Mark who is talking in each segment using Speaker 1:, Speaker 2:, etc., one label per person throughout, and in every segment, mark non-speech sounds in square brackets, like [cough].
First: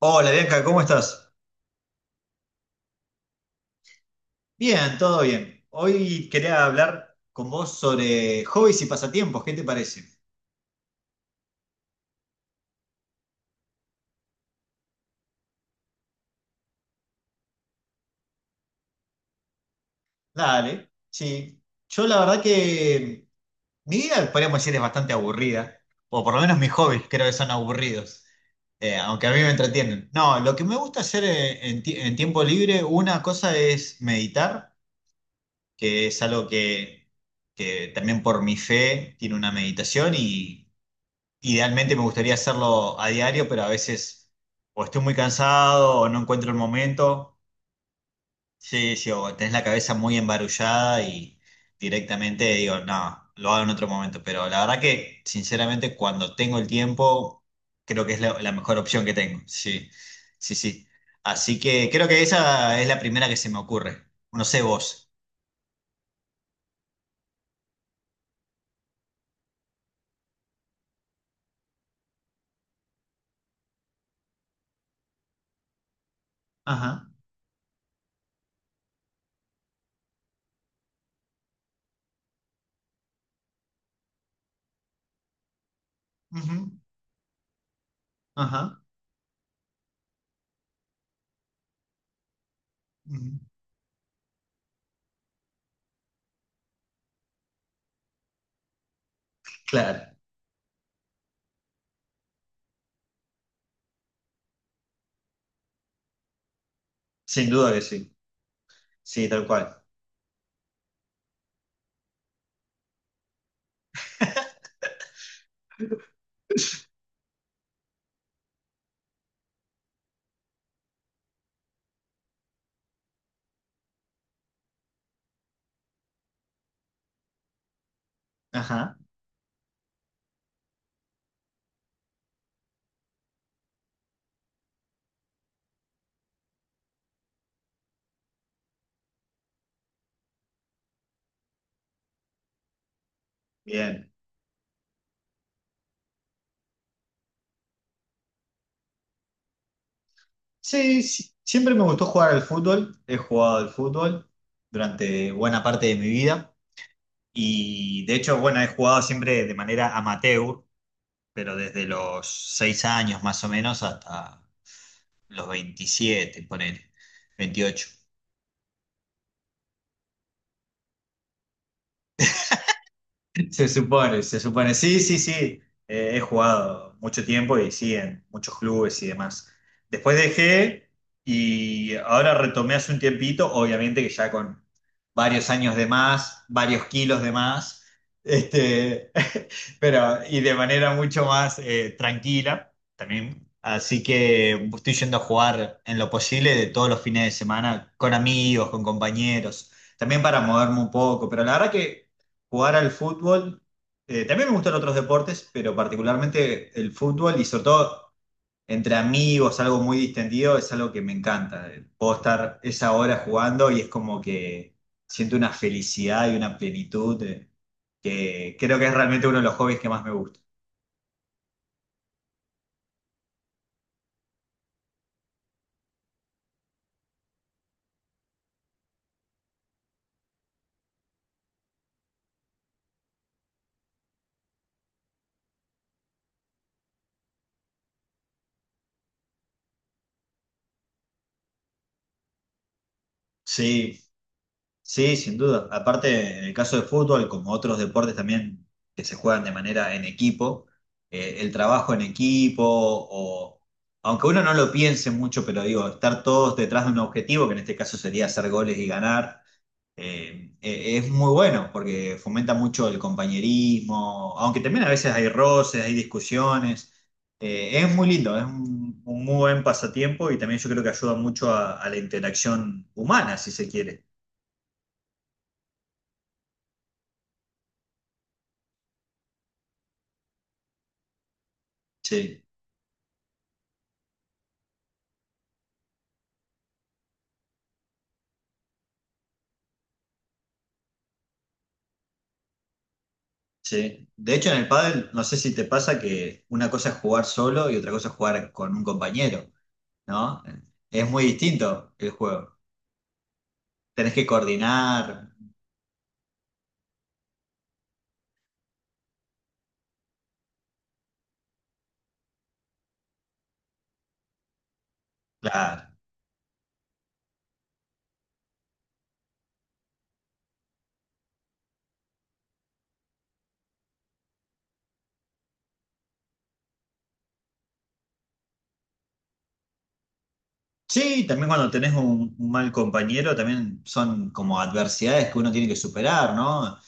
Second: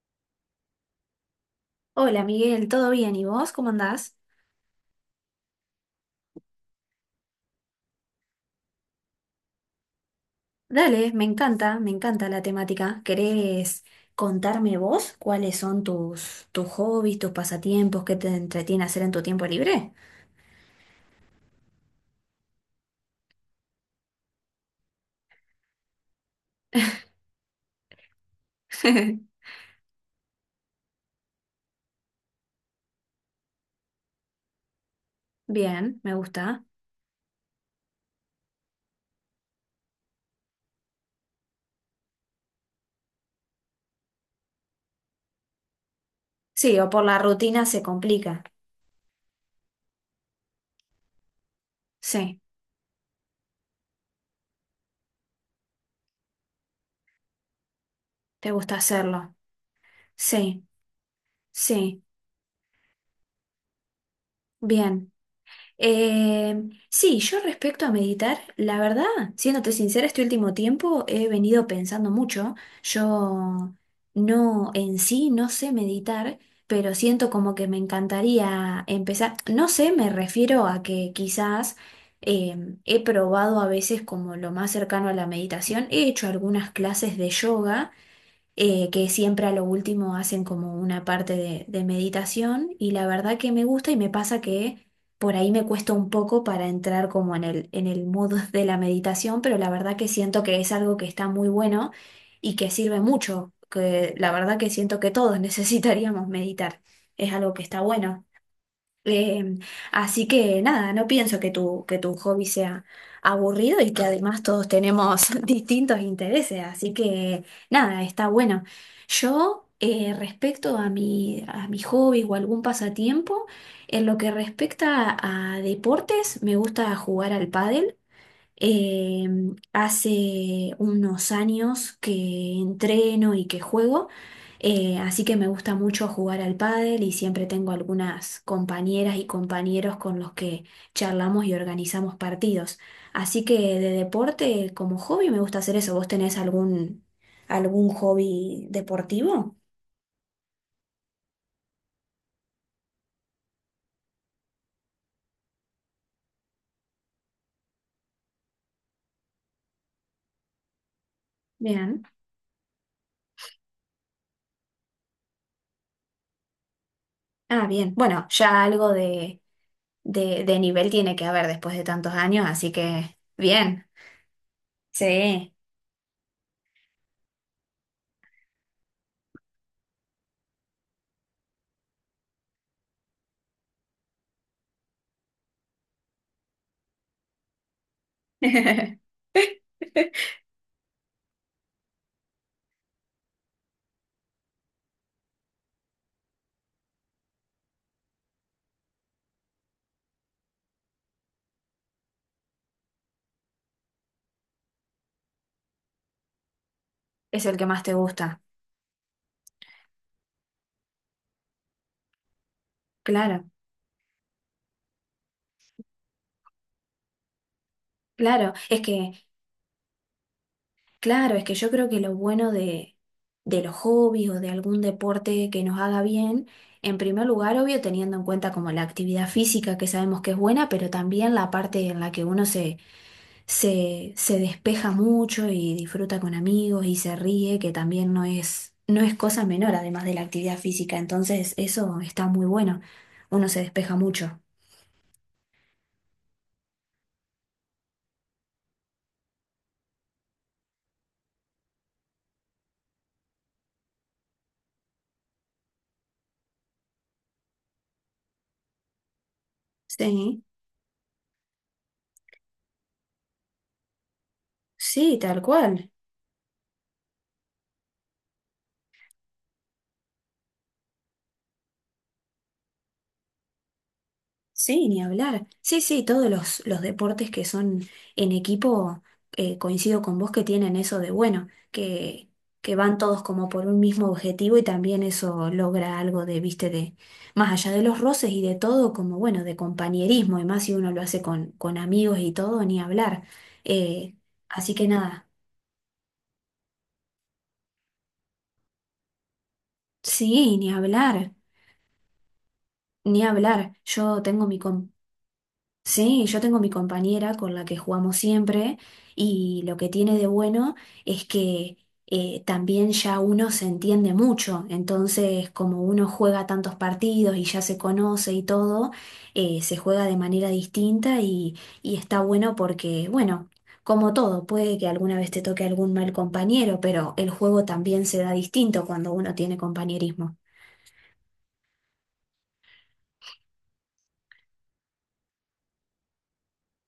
Speaker 1: Hola Bianca, ¿cómo estás?
Speaker 2: Hola Miguel, ¿todo bien? ¿Y vos cómo andás?
Speaker 1: Bien, todo bien. Hoy quería hablar con vos sobre hobbies y pasatiempos, ¿qué te parece?
Speaker 2: Dale, me encanta la temática. ¿Querés contarme vos cuáles son tus hobbies, tus pasatiempos, qué te entretiene hacer en tu tiempo libre?
Speaker 1: Dale, sí. Yo la verdad que mi vida, podríamos decir, es bastante aburrida, o por lo menos mis hobbies creo que son aburridos, aunque a mí
Speaker 2: [laughs]
Speaker 1: me entretienen. No, lo que me gusta hacer en tiempo libre, una cosa es meditar,
Speaker 2: Bien,
Speaker 1: que
Speaker 2: me
Speaker 1: es algo
Speaker 2: gusta.
Speaker 1: que también por mi fe tiene una meditación y idealmente me gustaría hacerlo a diario, pero a veces o estoy muy cansado o no encuentro el
Speaker 2: Sí, o por la
Speaker 1: momento.
Speaker 2: rutina se complica.
Speaker 1: Sí, sí, o tenés la cabeza muy embarullada y
Speaker 2: Sí,
Speaker 1: directamente digo, no, lo hago en otro momento. Pero la verdad que, sinceramente, cuando tengo el tiempo, creo que es la,
Speaker 2: te
Speaker 1: la
Speaker 2: gusta
Speaker 1: mejor opción que
Speaker 2: hacerlo.
Speaker 1: tengo. Sí, sí,
Speaker 2: Sí,
Speaker 1: sí. Así que
Speaker 2: sí,
Speaker 1: creo que esa es la primera que se me ocurre. No sé vos.
Speaker 2: bien. Eh, sí, yo respecto a meditar, la verdad, siéndote sincera, este último tiempo he venido pensando mucho. Yo no, en sí, no sé meditar, pero
Speaker 1: Ajá,
Speaker 2: siento como que me encantaría empezar. No sé, me refiero a que quizás he probado a veces como lo más cercano a la meditación. He hecho
Speaker 1: ujú,
Speaker 2: algunas clases de yoga
Speaker 1: ajá,
Speaker 2: que siempre a lo último hacen como una parte de meditación y la
Speaker 1: ujú.
Speaker 2: verdad que me gusta y me pasa que por ahí me cuesta un poco para entrar como en el mood [laughs] de la meditación, pero la verdad que
Speaker 1: Claro,
Speaker 2: siento que es algo que está muy bueno y que sirve mucho, que la verdad que siento que todos [laughs] necesitaríamos meditar, es
Speaker 1: sin
Speaker 2: algo que
Speaker 1: duda que
Speaker 2: está
Speaker 1: sí.
Speaker 2: bueno.
Speaker 1: Sí, tal
Speaker 2: Em,
Speaker 1: cual.
Speaker 2: Así que nada, no pienso que tu hobby sea aburrido y que además todos tenemos [laughs] distintos intereses, así que nada, está bueno. Yo, respecto a mi hobby o algún pasatiempo, en lo que respecta a deportes, me gusta jugar al pádel.
Speaker 1: Ajá,
Speaker 2: Eh, Hace unos años que entreno y que juego, así que me gusta mucho jugar al pádel y siempre tengo algunas compañeras y compañeros con los que charlamos y organizamos partidos. Así que de
Speaker 1: bien.
Speaker 2: deporte, como hobby, me gusta hacer eso. ¿Vos tenés algún hobby deportivo?
Speaker 1: Sí, sí, siempre me gustó jugar al fútbol. He jugado al fútbol durante buena parte de mi vida y de hecho, bueno, he jugado siempre de manera amateur, pero desde
Speaker 2: Bien.
Speaker 1: los 6 años más o menos hasta los 27 ponele,
Speaker 2: Ah,
Speaker 1: 28.
Speaker 2: bien. Bueno, ya algo de, de nivel tiene que haber después de tantos años, así que
Speaker 1: Se
Speaker 2: bien.
Speaker 1: supone, se supone. Sí, sí, sí.
Speaker 2: Sí.
Speaker 1: He jugado mucho tiempo y sí, en muchos clubes y demás. Después dejé y ahora retomé hace un tiempito, obviamente que ya con varios años de más, varios kilos de más,
Speaker 2: [laughs]
Speaker 1: este, [laughs] pero y de manera mucho más tranquila también. Así que estoy yendo a jugar en lo posible de todos los fines de semana con amigos, con compañeros, también para moverme un poco, pero la verdad que jugar al fútbol. También me gustan otros deportes, pero particularmente el fútbol y
Speaker 2: Es el
Speaker 1: sobre
Speaker 2: que más te
Speaker 1: todo
Speaker 2: gusta.
Speaker 1: entre amigos, algo muy distendido, es algo que me encanta. Puedo estar esa hora
Speaker 2: Claro,
Speaker 1: jugando y es como que siento una felicidad y una plenitud
Speaker 2: claro.
Speaker 1: que creo que es realmente uno de los hobbies que más me gusta.
Speaker 2: Claro, es que yo creo que lo bueno de los hobbies o de algún deporte que nos haga bien, en primer lugar, obvio, teniendo en cuenta como la actividad física que sabemos que es buena, pero también la parte en la que uno se despeja mucho y disfruta con amigos y se ríe, que también no es cosa menor, además de la actividad física. Entonces, eso está muy bueno. Uno se despeja
Speaker 1: Sí.
Speaker 2: mucho.
Speaker 1: Sí, sin duda. Aparte, en el caso de fútbol, como otros deportes también que se juegan de manera en equipo, el trabajo en equipo, o aunque uno no lo piense mucho, pero digo, estar todos detrás de un objetivo, que en este caso sería hacer goles y ganar,
Speaker 2: Sí.
Speaker 1: es muy bueno porque fomenta mucho el compañerismo, aunque también a
Speaker 2: Sí,
Speaker 1: veces hay
Speaker 2: tal cual.
Speaker 1: roces, hay discusiones. Es muy lindo, es un muy buen pasatiempo y también yo creo que ayuda mucho a la interacción humana, si se quiere.
Speaker 2: Sí, ni hablar. Sí, sí, todos los deportes que son en equipo, coincido con vos que tienen eso de bueno,
Speaker 1: Sí.
Speaker 2: que van todos como por un mismo objetivo y también eso logra algo de, viste, de más allá de los roces y de todo, como bueno, de compañerismo, y más si uno lo hace con amigos y todo, ni hablar.
Speaker 1: Sí.
Speaker 2: Eh,
Speaker 1: De hecho, en el
Speaker 2: Así que
Speaker 1: pádel, no
Speaker 2: nada,
Speaker 1: sé si te pasa que una cosa es jugar solo y otra cosa es jugar con un compañero, ¿no?
Speaker 2: sí, ni
Speaker 1: Es muy
Speaker 2: hablar,
Speaker 1: distinto el juego.
Speaker 2: ni hablar.
Speaker 1: Tenés
Speaker 2: Yo
Speaker 1: que
Speaker 2: tengo mi, com-
Speaker 1: coordinar,
Speaker 2: Sí, yo tengo mi compañera con la que jugamos siempre y lo que tiene de bueno es que también ya uno se entiende mucho, entonces como
Speaker 1: claro.
Speaker 2: uno juega tantos partidos y ya se conoce y todo, se juega de manera distinta y está bueno porque, bueno, como todo, puede que alguna vez te toque algún mal compañero, pero el juego también se da distinto cuando uno tiene compañerismo.
Speaker 1: Sí, también cuando tenés un mal compañero, también son como adversidades que uno tiene que superar, ¿no?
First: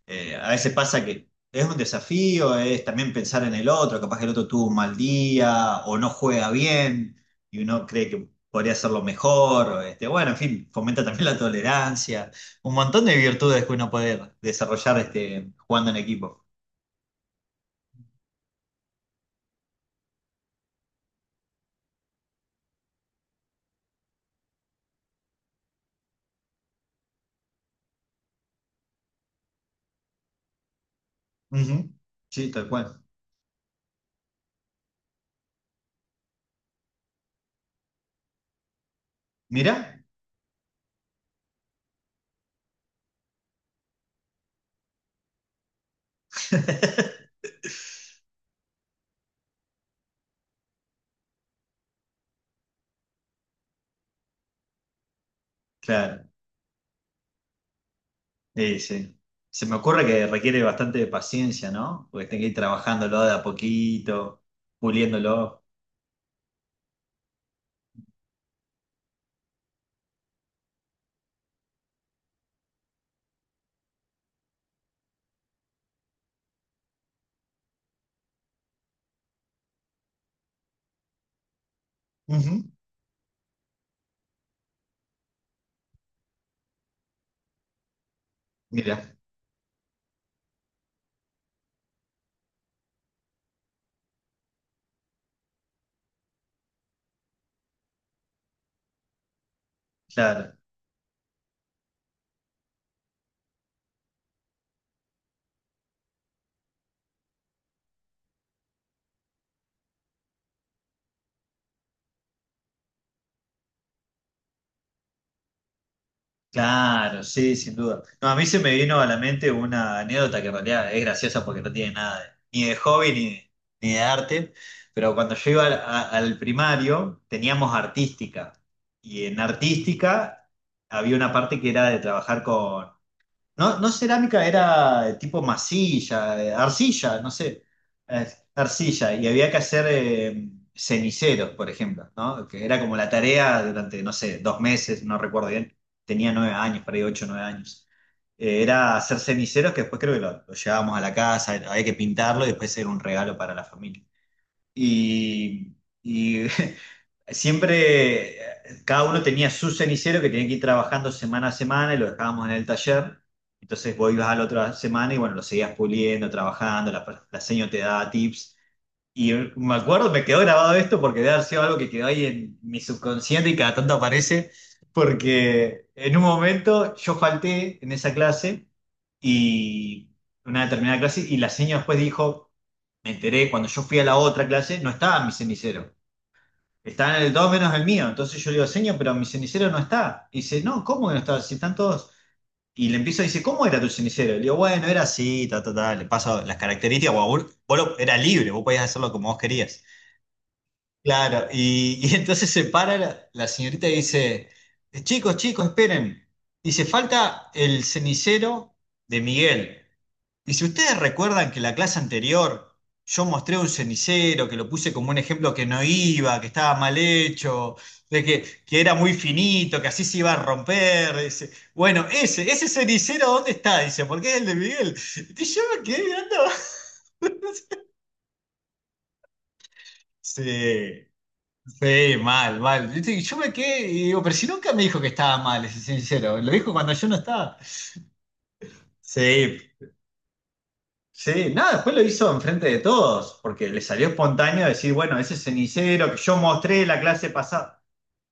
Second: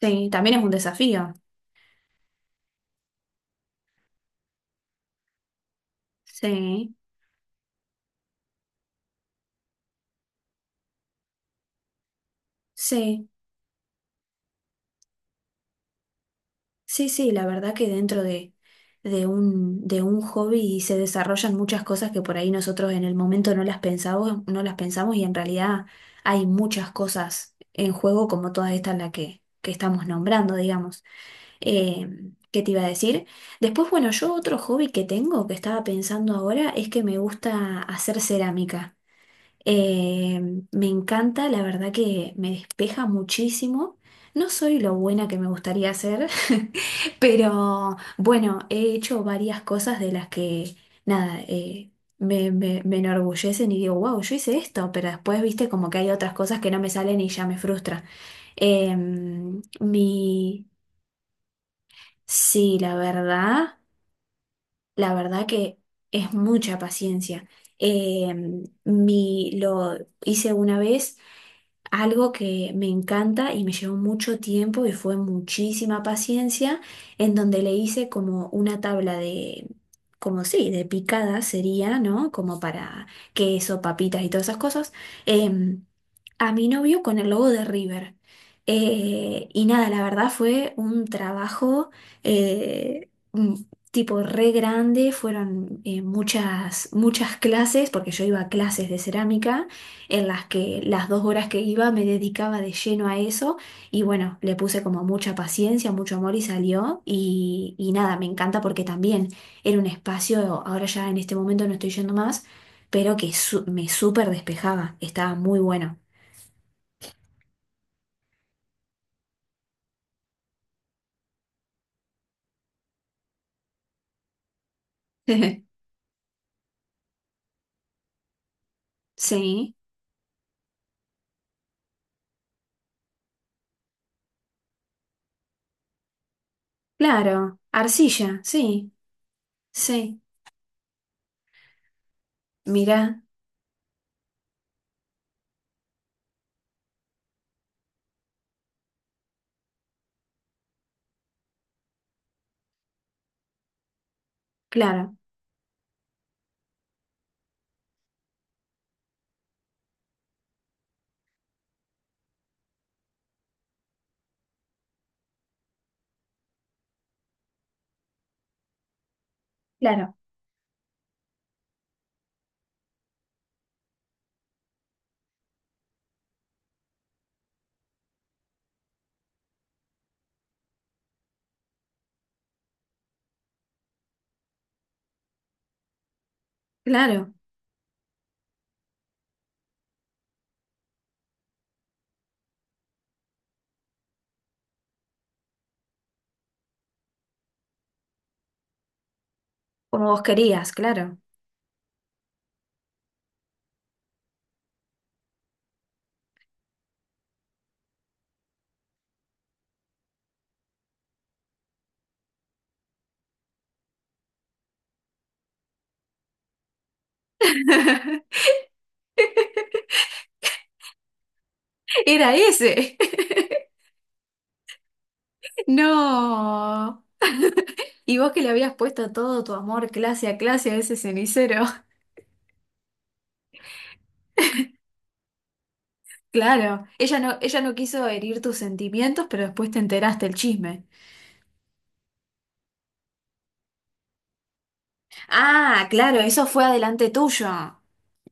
Speaker 2: Sí,
Speaker 1: A
Speaker 2: también es un
Speaker 1: veces pasa que
Speaker 2: desafío.
Speaker 1: es un desafío, es también pensar en el otro, capaz que el otro tuvo un mal día o no juega
Speaker 2: Sí,
Speaker 1: bien y uno cree que podría hacerlo mejor. Este, bueno, en fin, fomenta también la tolerancia, un montón de
Speaker 2: sí.
Speaker 1: virtudes que uno puede desarrollar este, jugando en equipo.
Speaker 2: Sí, sí, la verdad que dentro de un hobby se desarrollan muchas cosas que por ahí nosotros en el momento no las pensamos, no las pensamos, y en realidad hay muchas cosas en juego como todas estas las que estamos nombrando, digamos.
Speaker 1: Ujú,
Speaker 2: Eh,
Speaker 1: sí,
Speaker 2: ¿Qué
Speaker 1: tal
Speaker 2: te iba a
Speaker 1: cual.
Speaker 2: decir? Después, bueno, yo otro hobby que tengo, que estaba pensando ahora, es que me gusta hacer cerámica.
Speaker 1: Mirá,
Speaker 2: Eh, Me encanta, la verdad que me despeja muchísimo. No soy lo buena que me gustaría ser, [laughs]
Speaker 1: [laughs]
Speaker 2: pero bueno, he hecho varias cosas de las que, nada, me enorgullecen y digo, wow, yo hice esto, pero después, viste, como que hay
Speaker 1: claro,
Speaker 2: otras cosas que no me salen y ya me frustra.
Speaker 1: sí,
Speaker 2: Eh,
Speaker 1: sí. Se me ocurre que requiere
Speaker 2: mi,
Speaker 1: bastante de paciencia, ¿no? Porque tenés que ir
Speaker 2: sí,
Speaker 1: trabajándolo de a poquito,
Speaker 2: la verdad
Speaker 1: puliéndolo.
Speaker 2: que es mucha paciencia. Eh, lo hice una vez. Algo que me encanta y me llevó mucho tiempo y fue muchísima paciencia, en donde le hice como una tabla de, como sí, de picada sería, ¿no? Como
Speaker 1: Ujú,
Speaker 2: para queso, papitas y todas esas cosas, em, a mi novio con el logo de River.
Speaker 1: mirá,
Speaker 2: Y nada, la verdad fue un trabajo eh, mm, tipo re grande, fueron muchas, muchas clases, porque yo iba a clases de cerámica en las
Speaker 1: claro.
Speaker 2: que las dos horas que iba me dedicaba de lleno a eso y bueno, le puse como mucha paciencia, mucho amor y salió y nada, me encanta porque también era un espacio, ahora ya en este momento no estoy yendo más, pero que me súper despejaba, estaba muy bueno.
Speaker 1: Claro, sí, sin duda. No, a mí se me vino a la mente una anécdota que en realidad es graciosa porque no tiene nada de- ni de hobby ni de, ni de arte, pero cuando yo iba al,
Speaker 2: [laughs]
Speaker 1: al primario teníamos artística y en
Speaker 2: Sí,
Speaker 1: artística había una parte que era de trabajar con no, no cerámica, era tipo masilla, arcilla, no
Speaker 2: claro,
Speaker 1: sé, eh,
Speaker 2: arcilla, sí,
Speaker 1: arcilla, y había que hacer
Speaker 2: sí,
Speaker 1: ceniceros, por ejemplo, ¿no? Que era como la
Speaker 2: mirá,
Speaker 1: tarea durante, no sé, 2 meses, no recuerdo bien, tenía 9 años, por ahí 8, 9 años. Era hacer ceniceros que después creo que lo llevábamos a la casa, había que pintarlo y después era un regalo para la familia
Speaker 2: claro,
Speaker 1: y, y [laughs] siempre cada uno tenía su cenicero que tenía que ir trabajando semana a semana y lo dejábamos en el taller. Entonces vos ibas a la otra semana y bueno, lo seguías puliendo, trabajando, la seño te daba tips. Y me acuerdo,
Speaker 2: claro,
Speaker 1: me quedó grabado esto porque debe haber sido algo que quedó ahí en mi subconsciente y cada tanto aparece, porque en un momento yo falté en esa clase y una determinada clase y la señora después dijo, me enteré, cuando yo fui a la otra clase no estaba mi cenicero, estaba en
Speaker 2: claro,
Speaker 1: el todo menos el mío. Entonces yo le digo, señor, pero mi cenicero no está. Y dice, no, ¿cómo que no está? Si están todos... Y le empiezo a decir, ¿cómo era tu cenicero? Le digo, bueno, era así, ta, ta, ta, le paso las características, guau, vos, era libre, vos podías hacerlo como vos querías.
Speaker 2: como vos querías, claro.
Speaker 1: Claro, y [laughs] entonces se para la señorita y dice, chicos, chicos, esperen. Dice, falta el cenicero de Miguel. Dice, ¿ustedes recuerdan que la clase anterior yo mostré un cenicero, que lo puse como un ejemplo que no iba, que estaba mal hecho, de que era muy finito, que así se iba a romper? Dice, bueno,
Speaker 2: [laughs] Era
Speaker 1: ese
Speaker 2: ese.
Speaker 1: cenicero, ¿dónde está? Dice, porque es el de Miguel. Y yo
Speaker 2: [laughs]
Speaker 1: me quedé mirando. [laughs]
Speaker 2: No. Y vos que le habías puesto todo tu amor clase a clase a ese
Speaker 1: Sí.
Speaker 2: cenicero. [laughs]
Speaker 1: Sí, mal, mal. Yo, yo me quedé y digo, pero si nunca me dijo que estaba mal, es sincero. Lo dijo
Speaker 2: Claro,
Speaker 1: cuando yo no estaba.
Speaker 2: ella no quiso herir tus sentimientos, pero
Speaker 1: Sí,
Speaker 2: después te enteraste el chisme.
Speaker 1: sí. Nada, después lo hizo enfrente de todos, porque le salió espontáneo decir, bueno, ese
Speaker 2: Ah,
Speaker 1: cenicero que
Speaker 2: claro,
Speaker 1: yo
Speaker 2: eso fue
Speaker 1: mostré la
Speaker 2: adelante
Speaker 1: clase
Speaker 2: tuyo.
Speaker 1: pasada.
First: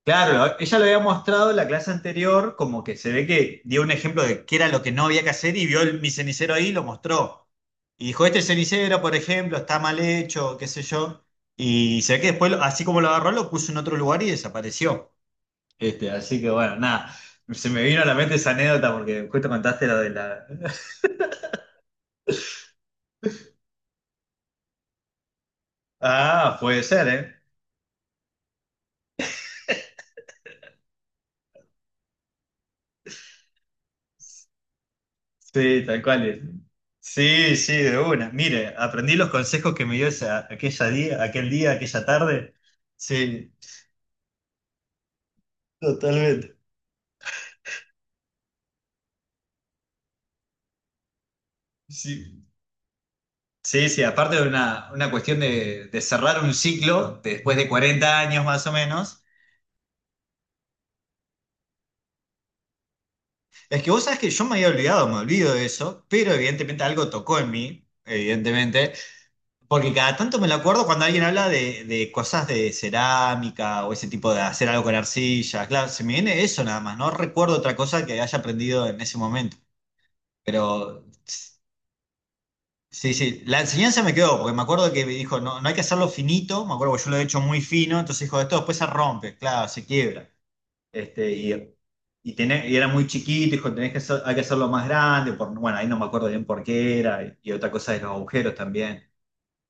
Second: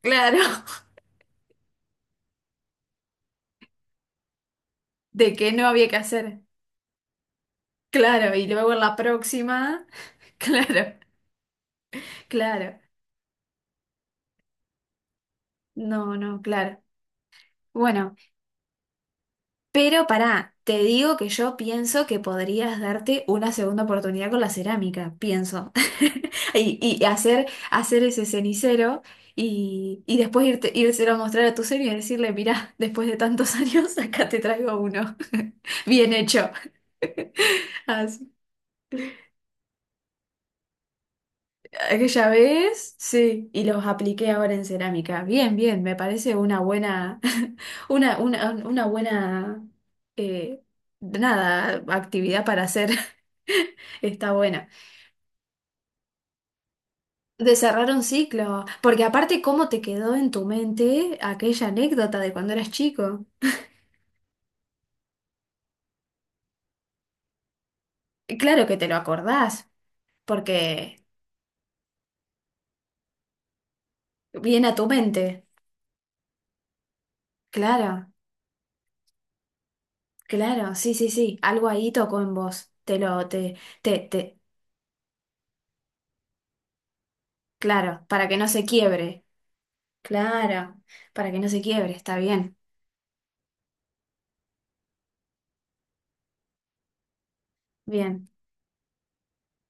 Speaker 2: Claro,
Speaker 1: Claro, ella lo había mostrado en la clase anterior, como que se ve que dio un ejemplo de qué era lo que no
Speaker 2: [laughs]
Speaker 1: había que
Speaker 2: de que
Speaker 1: hacer
Speaker 2: no
Speaker 1: y vio
Speaker 2: había que
Speaker 1: mi
Speaker 2: hacer.
Speaker 1: cenicero ahí y lo mostró. Y dijo,
Speaker 2: Claro,
Speaker 1: este
Speaker 2: y luego en la
Speaker 1: cenicero, por ejemplo, está
Speaker 2: próxima.
Speaker 1: mal
Speaker 2: [laughs]
Speaker 1: hecho, qué sé
Speaker 2: Claro,
Speaker 1: yo. Y se ve que después,
Speaker 2: claro.
Speaker 1: así como lo agarró, lo puso en otro lugar y desapareció. Este,
Speaker 2: No, no,
Speaker 1: así que bueno,
Speaker 2: claro.
Speaker 1: nada, se me vino a la
Speaker 2: Bueno.
Speaker 1: mente esa anécdota porque justo contaste lo
Speaker 2: Pero
Speaker 1: de la...
Speaker 2: pará,
Speaker 1: [laughs]
Speaker 2: te digo que yo pienso que podrías darte una segunda oportunidad con la cerámica, pienso. [laughs]
Speaker 1: Ah,
Speaker 2: Y,
Speaker 1: puede
Speaker 2: y
Speaker 1: ser, ¿eh?
Speaker 2: hacer, hacer ese cenicero y después írselo a mostrar a tu señor y decirle, mirá, después de tantos [laughs] años, acá te traigo uno. [laughs]
Speaker 1: Sí, tal
Speaker 2: Bien
Speaker 1: cual.
Speaker 2: hecho.
Speaker 1: Sí, sí, de una.
Speaker 2: Así,
Speaker 1: Mire, aprendí los consejos que me dio esa, aquella día, aquel día, aquella
Speaker 2: aquella
Speaker 1: tarde.
Speaker 2: vez, sí,
Speaker 1: Sí,
Speaker 2: y los apliqué ahora en cerámica. Bien, bien, me parece
Speaker 1: totalmente.
Speaker 2: una buena, [laughs] una buena, eh, nada,
Speaker 1: Sí,
Speaker 2: actividad para hacer.
Speaker 1: sí,
Speaker 2: [laughs]
Speaker 1: sí,
Speaker 2: Está
Speaker 1: aparte de
Speaker 2: buena.
Speaker 1: una cuestión de cerrar un ciclo de
Speaker 2: De
Speaker 1: después de
Speaker 2: cerrar un
Speaker 1: 40 años
Speaker 2: ciclo,
Speaker 1: más o
Speaker 2: porque
Speaker 1: menos.
Speaker 2: aparte, ¿cómo te quedó en tu mente aquella anécdota de cuando eras chico?
Speaker 1: Es que vos sabés que yo me había olvidado, me olvido de eso, pero evidentemente algo tocó en mí,
Speaker 2: Claro que te
Speaker 1: evidentemente.
Speaker 2: lo acordás,
Speaker 1: Porque cada tanto me lo acuerdo
Speaker 2: porque
Speaker 1: cuando alguien habla de cosas de cerámica o ese tipo de
Speaker 2: viene
Speaker 1: hacer
Speaker 2: a
Speaker 1: algo
Speaker 2: tu
Speaker 1: con
Speaker 2: mente.
Speaker 1: arcilla. Claro, se me viene eso nada más. No recuerdo otra cosa
Speaker 2: Claro,
Speaker 1: que haya aprendido en ese momento.
Speaker 2: claro, sí,
Speaker 1: Pero
Speaker 2: sí, sí, algo ahí tocó en vos. Te
Speaker 1: sí,
Speaker 2: lo,
Speaker 1: sí,
Speaker 2: te,
Speaker 1: la
Speaker 2: te,
Speaker 1: enseñanza me quedó,
Speaker 2: te,
Speaker 1: porque me acuerdo que me dijo, no, no hay que hacerlo finito. Me acuerdo que yo lo he hecho muy fino,
Speaker 2: claro,
Speaker 1: entonces
Speaker 2: para que
Speaker 1: dijo,
Speaker 2: no
Speaker 1: esto
Speaker 2: se
Speaker 1: después se
Speaker 2: quiebre.
Speaker 1: rompe, claro, se quiebra.
Speaker 2: Claro,
Speaker 1: Este,
Speaker 2: para que no se quiebre, está bien,
Speaker 1: y era muy chiquito, dijo, hay que hacerlo más grande. Bueno, ahí no me acuerdo bien por qué era. Y otra cosa de los
Speaker 2: bien.
Speaker 1: agujeros también.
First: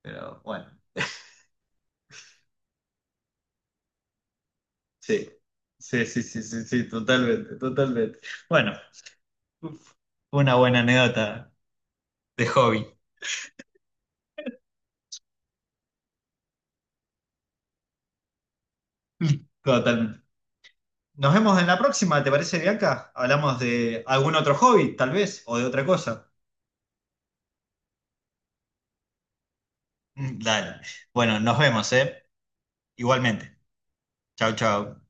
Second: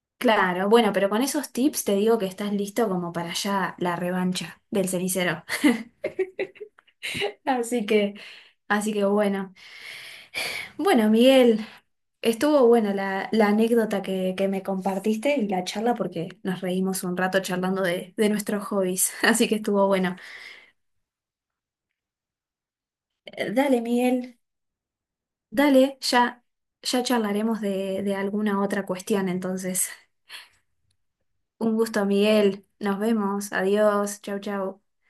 Speaker 1: Pero bueno.
Speaker 2: Claro, bueno, pero con esos tips te digo que estás listo como para ya la revancha del
Speaker 1: Sí,
Speaker 2: cenicero.
Speaker 1: sí, sí, sí, sí, sí,
Speaker 2: [laughs]
Speaker 1: totalmente,
Speaker 2: Así que,
Speaker 1: totalmente. Bueno,
Speaker 2: así que bueno.
Speaker 1: fue una buena
Speaker 2: Bueno,
Speaker 1: anécdota
Speaker 2: Miguel,
Speaker 1: de
Speaker 2: estuvo
Speaker 1: hobby.
Speaker 2: buena la, la anécdota que me compartiste y la charla porque nos reímos un rato charlando de nuestros hobbies, [laughs] así
Speaker 1: [laughs]
Speaker 2: que estuvo bueno.
Speaker 1: Totalmente. Nos vemos en la próxima, ¿te parece, Bianca? Hablamos
Speaker 2: Dale,
Speaker 1: de algún
Speaker 2: Miguel,
Speaker 1: otro hobby, tal vez, o de otra
Speaker 2: dale,
Speaker 1: cosa.
Speaker 2: ya, ya charlaremos de alguna otra cuestión entonces.
Speaker 1: Mm, dale. Bueno, nos
Speaker 2: Un
Speaker 1: vemos,
Speaker 2: gusto,
Speaker 1: ¿eh?
Speaker 2: Miguel, nos vemos,
Speaker 1: Igualmente.
Speaker 2: adiós, chau,
Speaker 1: Chau,
Speaker 2: chau.
Speaker 1: chau.